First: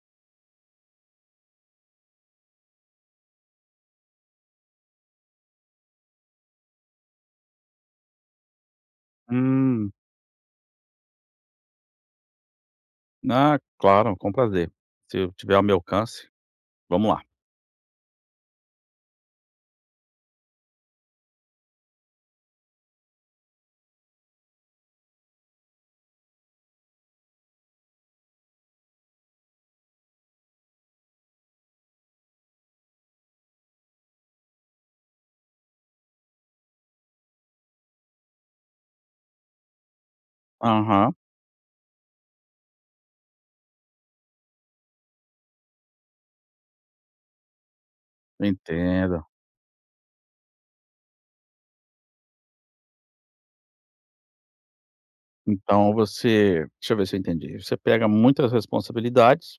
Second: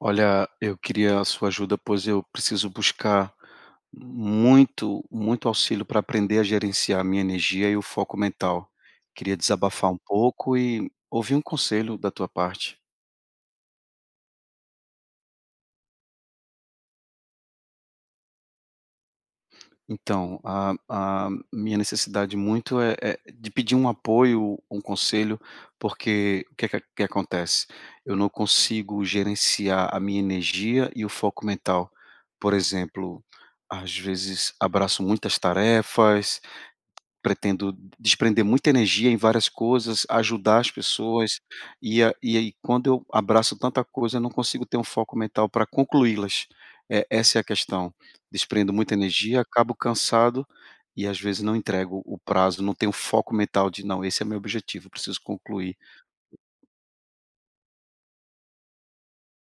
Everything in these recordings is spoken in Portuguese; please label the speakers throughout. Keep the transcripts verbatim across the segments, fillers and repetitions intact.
Speaker 1: Olha, eu queria a sua ajuda, pois eu preciso buscar muito, muito auxílio para aprender a gerenciar a minha energia e o foco mental. Queria desabafar
Speaker 2: Hum.
Speaker 1: um pouco e ouvir um conselho da tua parte.
Speaker 2: Ah, claro, com prazer. Se eu tiver ao meu alcance, vamos lá.
Speaker 1: Então, a, a minha necessidade muito é, é de pedir um apoio, um conselho, porque o que, é que, que acontece? Eu não consigo gerenciar a minha energia e o foco mental. Por exemplo, às vezes abraço muitas tarefas. Pretendo desprender muita energia em várias coisas, ajudar as
Speaker 2: Aham,
Speaker 1: pessoas, e a e aí quando eu abraço tanta coisa, eu não consigo ter um foco mental para concluí-las. É essa é a questão. Desprendo muita
Speaker 2: entendo.
Speaker 1: energia, acabo cansado, e às vezes não entrego o prazo, não tenho foco mental de: "Não, esse é meu objetivo, preciso concluir."
Speaker 2: Então, você deixa eu ver se eu entendi. Você pega muitas responsabilidades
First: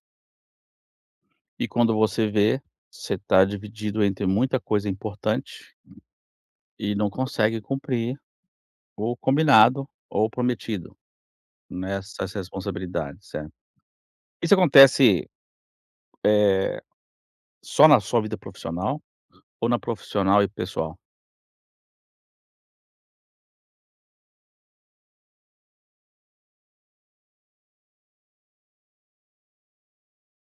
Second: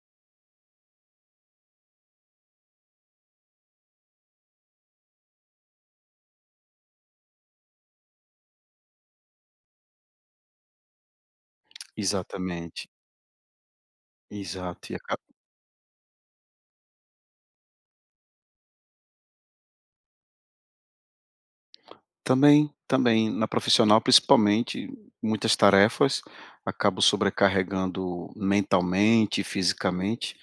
Speaker 2: e quando você vê, você está dividido entre muita coisa importante e não consegue cumprir o combinado ou o prometido nessas
Speaker 1: Exatamente.
Speaker 2: responsabilidades, certo. Isso
Speaker 1: Exato, e aca
Speaker 2: acontece, eh, só na sua vida profissional ou na profissional e pessoal?
Speaker 1: também, também. Na profissional, principalmente, muitas tarefas, acabo sobrecarregando mentalmente, fisicamente,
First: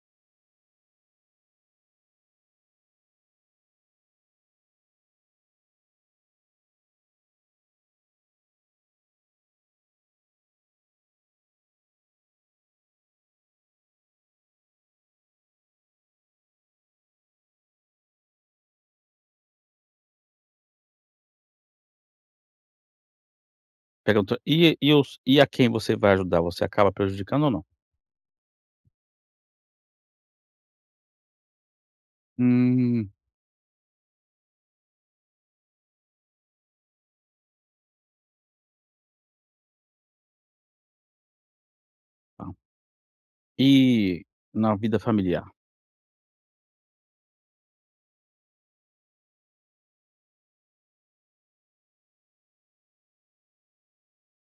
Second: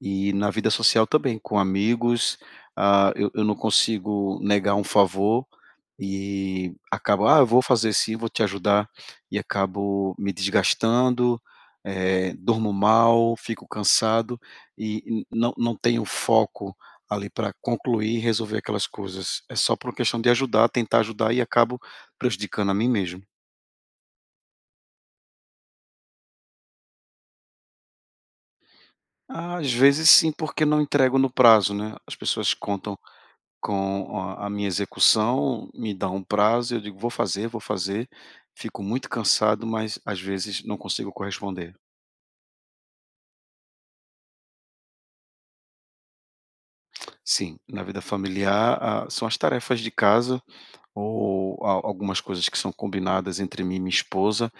Speaker 1: e na vida social também, com amigos. ah, eu eu não consigo negar um favor, e acabo: "Ah, eu vou fazer sim, vou te ajudar", e acabo me desgastando. Eh, durmo mal, fico cansado, e n não não tenho foco ali para concluir e resolver aquelas coisas. É só por questão de ajudar, tentar ajudar, e acabo prejudicando a mim mesmo.
Speaker 2: Perguntou: "E e os e a quem você vai ajudar, você acaba prejudicando ou não?".
Speaker 1: Às vezes sim, porque não entrego no prazo, né? As pessoas contam
Speaker 2: "Hum,
Speaker 1: com a a minha execução, me dão um prazo, eu digo vou fazer, vou fazer, fico muito cansado, mas às vezes não consigo corresponder.
Speaker 2: tá". E na vida familiar?
Speaker 1: Sim, na vida familiar, ah, são as tarefas de casa, ou a- algumas coisas que são combinadas entre mim e minha esposa.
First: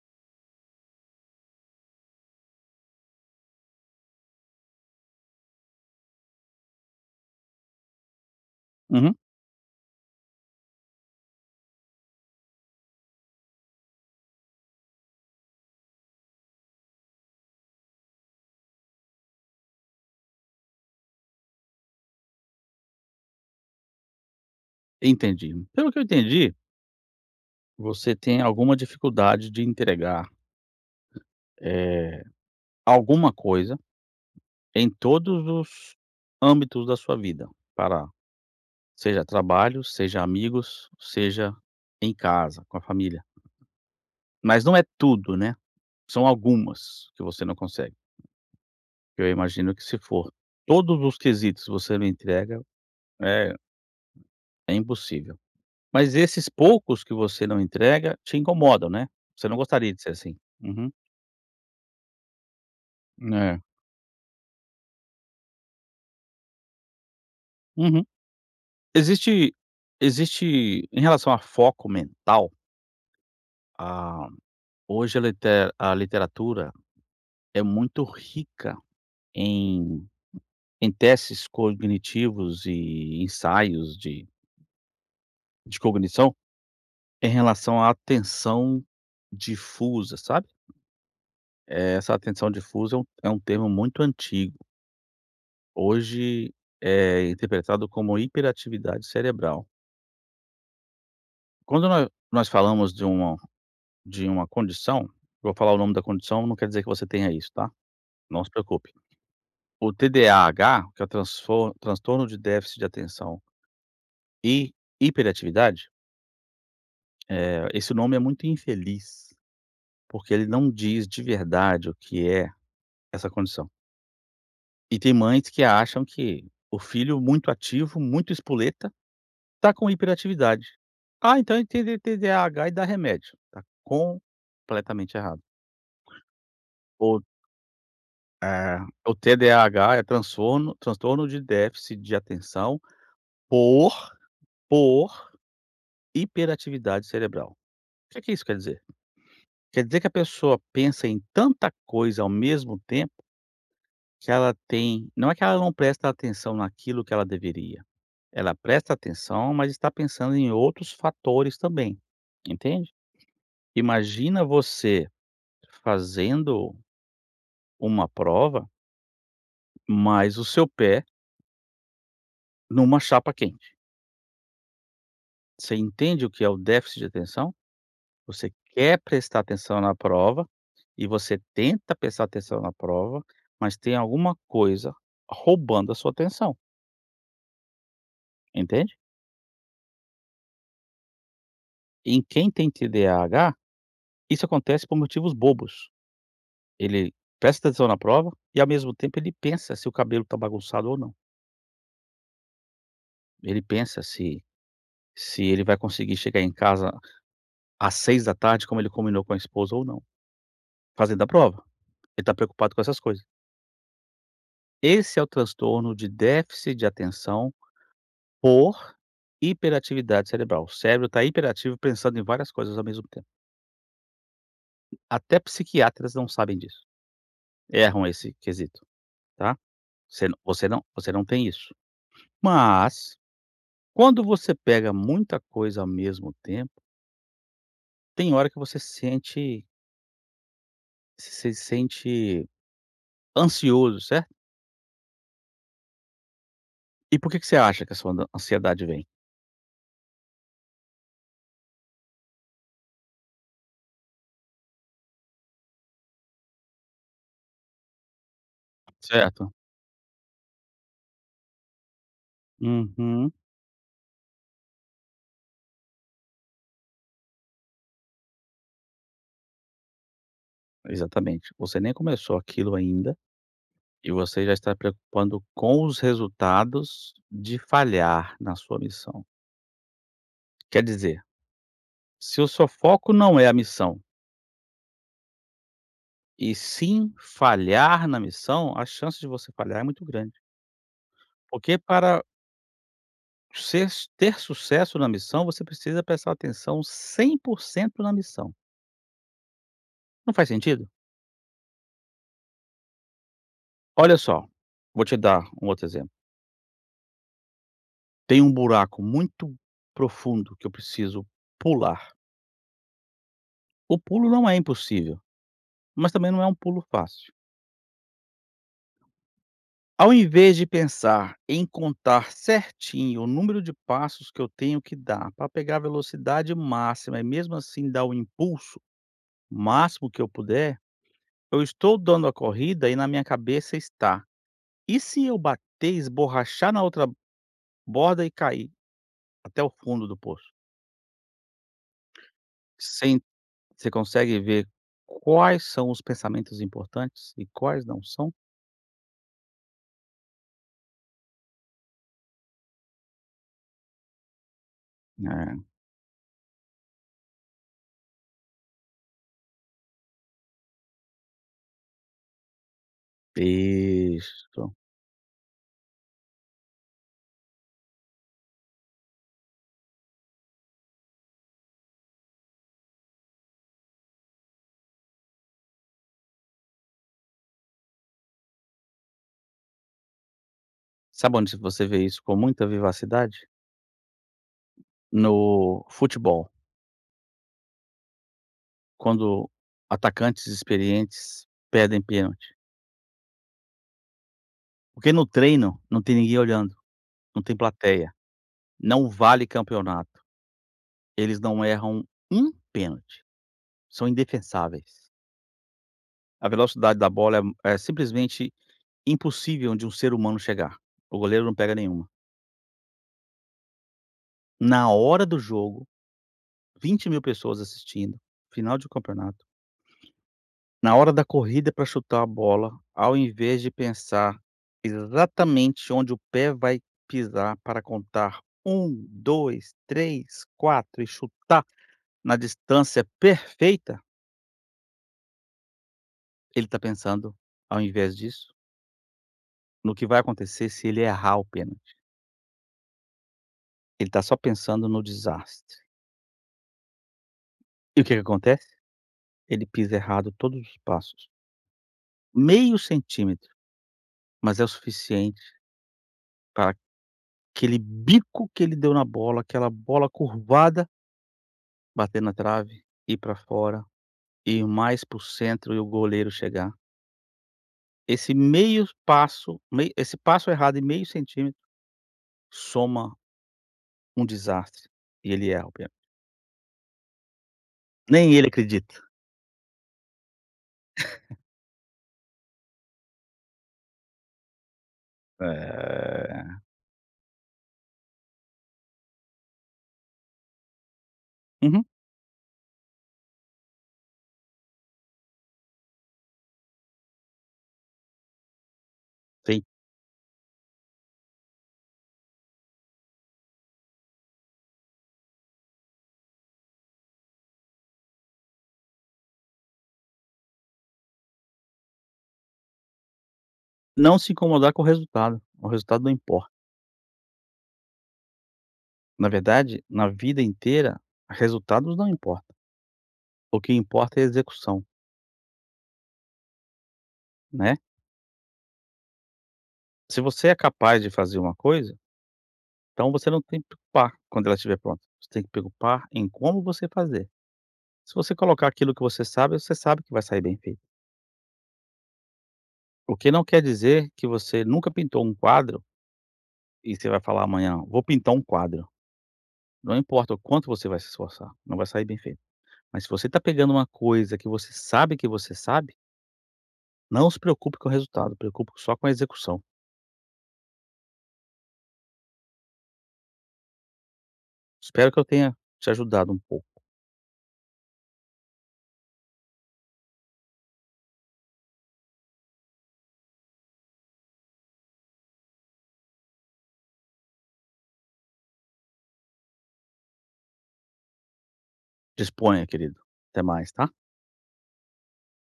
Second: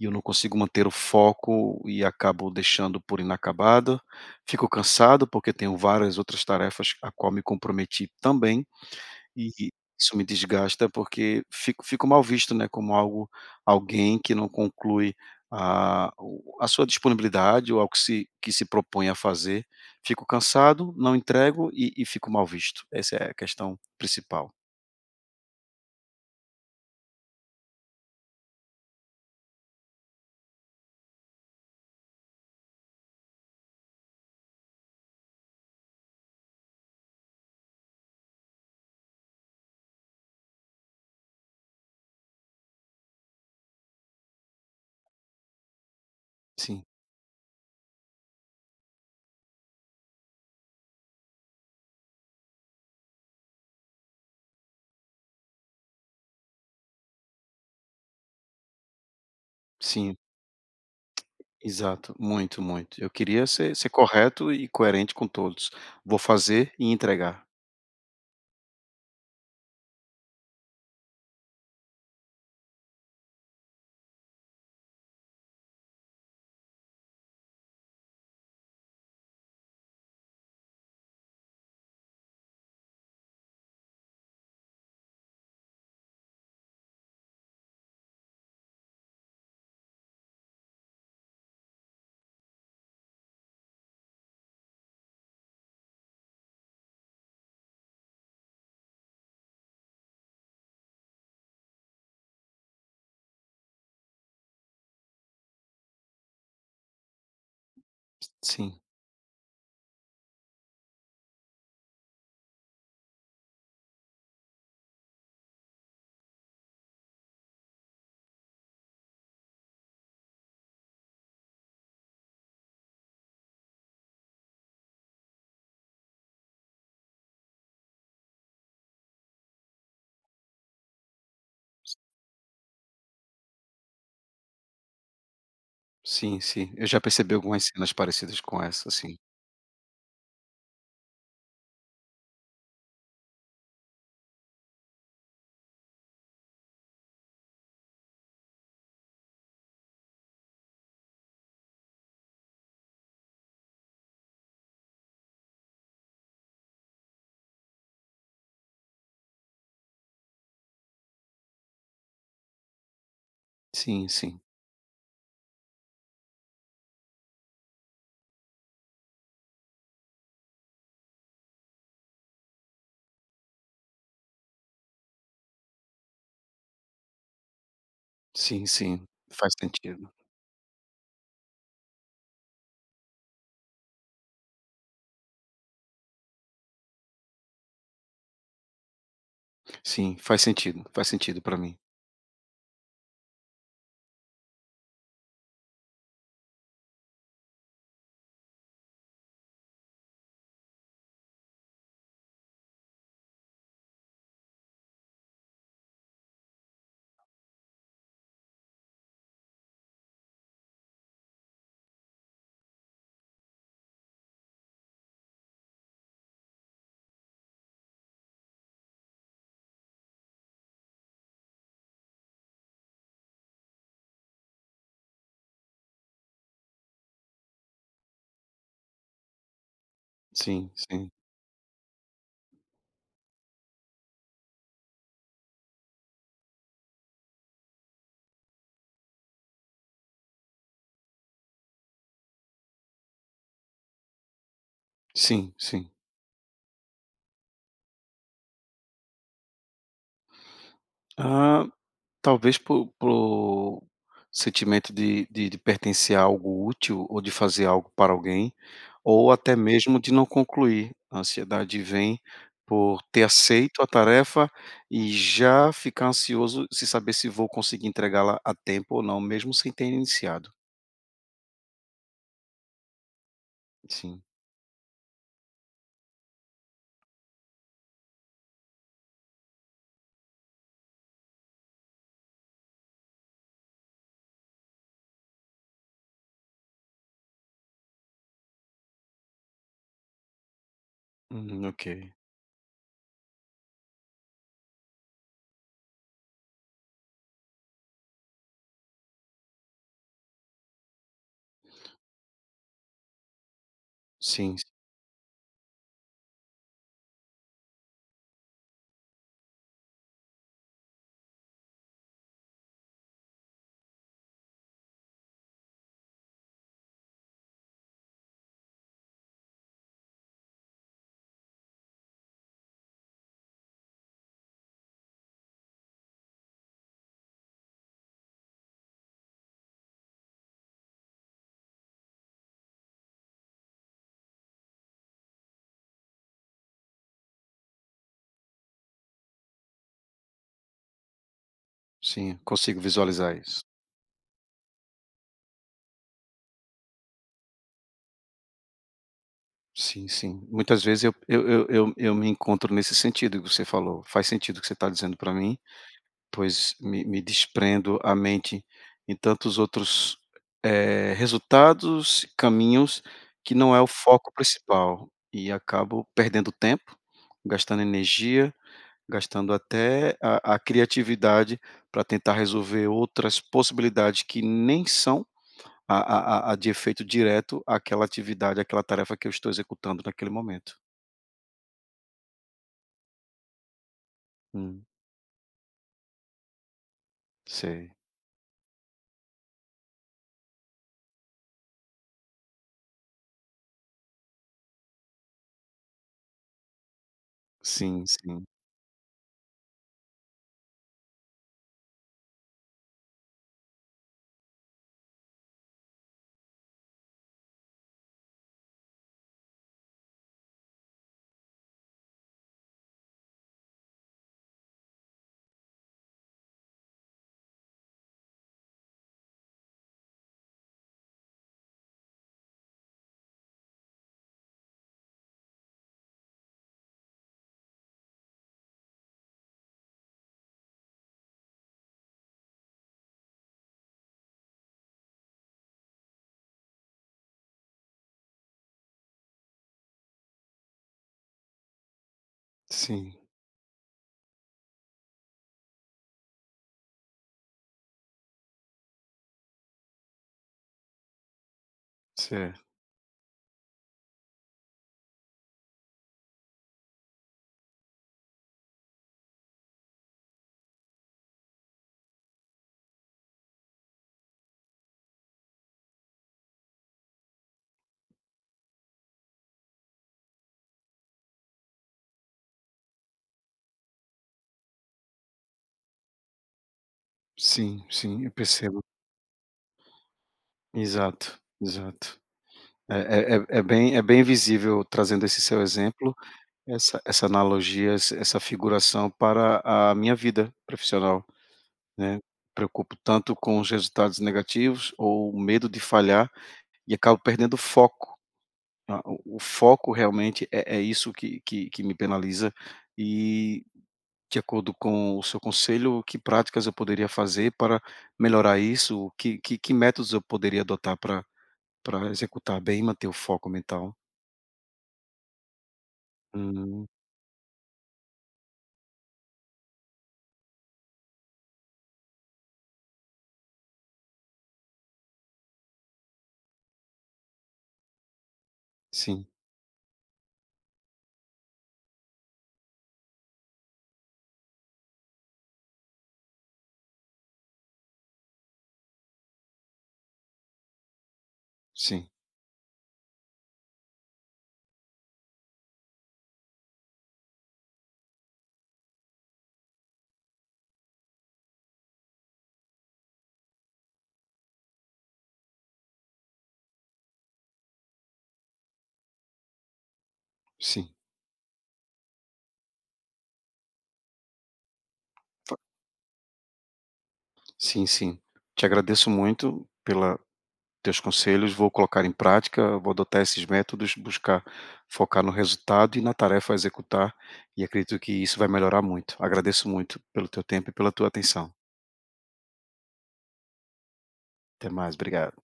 Speaker 1: E eu não consigo manter o foco e acabo deixando por inacabado. Fico cansado, porque tenho várias outras tarefas a qual me comprometi também,
Speaker 2: Uhum,
Speaker 1: e isso me desgasta, porque fico fico mal visto, né, como algo, alguém que não conclui a o a sua disponibilidade ou algo que se que se propõe a fazer. Fico cansado, não entrego, e e fico mal visto. Essa é a questão principal.
Speaker 2: entendi. Pelo que eu entendi, você tem alguma dificuldade de entregar, eh, alguma coisa em todos os âmbitos da sua vida, para seja trabalho, seja amigos, seja em casa, com a família. Mas não é tudo, né, são
Speaker 1: Sim,
Speaker 2: algumas que você não consegue. Eu imagino que se for todos os quesitos você não entrega, eh é impossível. Mas esses poucos que você não entrega te incomodam, né? Você não gostaria de ser
Speaker 1: sim.
Speaker 2: assim. Uhum.
Speaker 1: Exato, muito, muito. Eu queria
Speaker 2: É.
Speaker 1: ser ser correto e coerente com todos. Vou fazer e entregar.
Speaker 2: Uhum. Existe, existe em relação a foco mental, ah, hoje a liter a literatura é muito rica em em testes cognitivos e ensaios de de cognição em relação à atenção difusa, sabe? Essa atenção difusa é um é um termo muito antigo. Hoje é interpretado como hiperatividade cerebral. Quando nó nós falamos de uma de uma condição, vou falar o nome da condição, não quer dizer que você tenha isso, tá? Não se
Speaker 1: Sim,
Speaker 2: preocupe. O T D A H, que é o transfor transtorno de déficit de atenção e hiperatividade, eh, esse nome é muito infeliz, porque ele não diz de verdade o que é essa condição. E tem mães que acham que o filho muito ativo, muito espoleta, tá com hiperatividade. Ah, então entendi T D A H e dá remédio. Tá completamente errado.
Speaker 1: sim, sim. Eu já
Speaker 2: O,
Speaker 1: percebi algumas cenas parecidas com
Speaker 2: eh,
Speaker 1: essa,
Speaker 2: o
Speaker 1: sim.
Speaker 2: T D A H é transtorno transtorno de déficit de atenção por por hiperatividade cerebral. O que é que isso quer dizer? Quer dizer que a pessoa pensa em tanta coisa ao mesmo tempo que ela tem, não é que ela não presta atenção naquilo que ela deveria. Ela presta atenção, mas está pensando em outros fatores também, entende?
Speaker 1: Sim, sim.
Speaker 2: Imagina você fazendo uma prova, mas o seu pé numa chapa quente. Você entende o que é o déficit de atenção? Você
Speaker 1: Sim,
Speaker 2: quer
Speaker 1: sim.
Speaker 2: prestar
Speaker 1: Faz
Speaker 2: atenção na
Speaker 1: sentido.
Speaker 2: prova e você tenta prestar atenção na prova, mas tem alguma coisa roubando a sua atenção, entende?
Speaker 1: Sim, faz sentido, faz sentido para mim.
Speaker 2: Em quem tem T D A H, isso acontece por motivos bobos. Ele presta atenção na prova e ao mesmo tempo ele pensa se o cabelo está bagunçado ou não. Ele pensa se se ele vai conseguir chegar em casa às seis da tarde, como ele combinou com a esposa ou não, fazendo a prova. Ele está preocupado com essas coisas. Esse é o transtorno de déficit de atenção por hiperatividade cerebral. O cérebro está hiperativo pensando em várias coisas ao mesmo tempo. Até psiquiatras não sabem disso. Erram esse quesito, tá? Você não você
Speaker 1: Sim,
Speaker 2: não
Speaker 1: sim.
Speaker 2: você não tem isso. Mas, quando você pega muita coisa ao mesmo tempo, tem hora que você sente se sente ansioso, certo?
Speaker 1: Sim, sim.
Speaker 2: E por que que você acha que a sua ansiedade vem,
Speaker 1: Ah, talvez po por sentimento de de de pertencer a algo útil ou de fazer algo para alguém, ou
Speaker 2: certo?
Speaker 1: até mesmo de não concluir. A ansiedade vem por ter
Speaker 2: Uhum,
Speaker 1: aceito a tarefa e já ficar ansioso se saber se vou conseguir entregá-la a tempo ou não, mesmo sem ter iniciado.
Speaker 2: exatamente. Você nem começou aquilo ainda e
Speaker 1: Sim.
Speaker 2: você já está preocupando com os resultados de falhar na sua missão. Quer dizer, se o seu foco não é a missão, e sim falhar na missão, a chance de você falhar é muito grande.
Speaker 1: Hum,
Speaker 2: Porque
Speaker 1: ok.
Speaker 2: para ser ter sucesso na missão, você precisa prestar atenção cem por cento na missão. Não faz sentido? Olha só,
Speaker 1: Sim,
Speaker 2: vou te dar um outro exemplo. Tem um buraco muito profundo que eu preciso pular. O pulo não é impossível, mas também não é um pulo fácil. Ao invés de pensar em contar certinho o número de passos que eu tenho que dar para pegar a velocidade máxima e mesmo assim dar o impulso máximo que eu puder, eu estou dando a corrida e na minha cabeça está: e se eu bater, esborrachar na outra borda e cair até o fundo do poço?
Speaker 1: sim, consigo
Speaker 2: Sem,
Speaker 1: visualizar isso.
Speaker 2: você consegue ver quais são os pensamentos importantes e quais não são?
Speaker 1: Sim, sim. Muitas vezes eu eu eu eu eu me encontro nesse sentido que você falou. Faz sentido o que você está dizendo para mim. Pois me me desprendo a mente em tantos outros, eh, resultados, caminhos,
Speaker 2: É,
Speaker 1: que não é o foco
Speaker 2: isso.
Speaker 1: principal, e acabo perdendo tempo, gastando energia, gastando até a a criatividade para tentar resolver outras possibilidades que nem são a a a a de efeito direto àquela atividade, àquela tarefa que eu estou executando naquele momento.
Speaker 2: Sabe onde você vê isso com muita vivacidade?
Speaker 1: Hum,
Speaker 2: No futebol,
Speaker 1: sei.
Speaker 2: quando atacantes experientes perdem pênalti. Porque no treino não tem ninguém olhando, não tem
Speaker 1: Sim,
Speaker 2: plateia,
Speaker 1: sim.
Speaker 2: não vale campeonato. Eles não erram um pênalti, são indefensáveis. A velocidade da bola é, é simplesmente impossível de um ser humano chegar. O goleiro não pega nenhuma. Na hora do jogo, vinte mil pessoas assistindo, final de campeonato. Na hora da corrida para chutar a bola, ao invés de pensar exatamente onde o pé vai pisar para contar um, dois, três, quatro e chutar na distância perfeita, ele está pensando, ao invés disso, no que vai acontecer se ele errar o pênalti.
Speaker 1: Sim,
Speaker 2: Ele está só pensando no desastre. E o que que acontece? Ele pisa errado todos os passos.
Speaker 1: certo.
Speaker 2: Meio centímetro, mas é o suficiente para aquele bico que ele deu na bola, aquela bola curvada bater na trave, ir para fora, ir mais para o centro e o goleiro chegar. Esse meio passo, mei esse passo errado e meio centímetro soma um desastre, e ele erra o pênalti.
Speaker 1: Sim, sim, eu
Speaker 2: Nem ele
Speaker 1: percebo.
Speaker 2: acredita.
Speaker 1: Exato, exato. É é é é bem é bem visível trazendo esse seu exemplo,
Speaker 2: É.
Speaker 1: essa essa analogia, essa essa figuração para a minha vida profissional,
Speaker 2: Uhum,
Speaker 1: né. Preocupo tanto com os resultados negativos ou o medo de falhar, e acabo perdendo o foco. Ah, o o
Speaker 2: sim.
Speaker 1: foco realmente é é isso que que que me penaliza, e, de acordo com o seu conselho, que práticas eu poderia fazer para melhorar isso? Que que que métodos eu poderia adotar para para executar bem e manter o foco mental.
Speaker 2: Não se incomodar com o resultado, o resultado não importa.
Speaker 1: Hum,
Speaker 2: Na verdade, na vida inteira, resultados não importam, o que importa é a execução, né.
Speaker 1: sim,
Speaker 2: Se você é capaz de fazer uma coisa, então você não tem que preocupar quando ela estiver pronta, você tem que preocupar em como você fazer. Se você colocar aquilo que você sabe, você sabe que vai sair bem feito.
Speaker 1: sim,
Speaker 2: O que não quer dizer que você nunca pintou um quadro e você vai falar amanhã: "Vou pintar um quadro". Não importa o quanto você vai se esforçar, não vai sair bem feito. Mas se você está pegando uma coisa que você sabe que você sabe, não se preocupe com o resultado, preocupe só com a execução.
Speaker 1: sim,
Speaker 2: Espero que eu tenha
Speaker 1: fa
Speaker 2: te ajudado um pouco.
Speaker 1: sim, sim. Te agradeço muito pela teus conselhos, vou colocar em prática, vou adotar esses métodos, buscar focar no resultado e na tarefa a executar, e acredito que isso vai melhorar muito. Agradeço muito pelo teu tempo e pela tua atenção.
Speaker 2: Disponha, querido. Até mais, tá?
Speaker 1: Até mais, obrigado.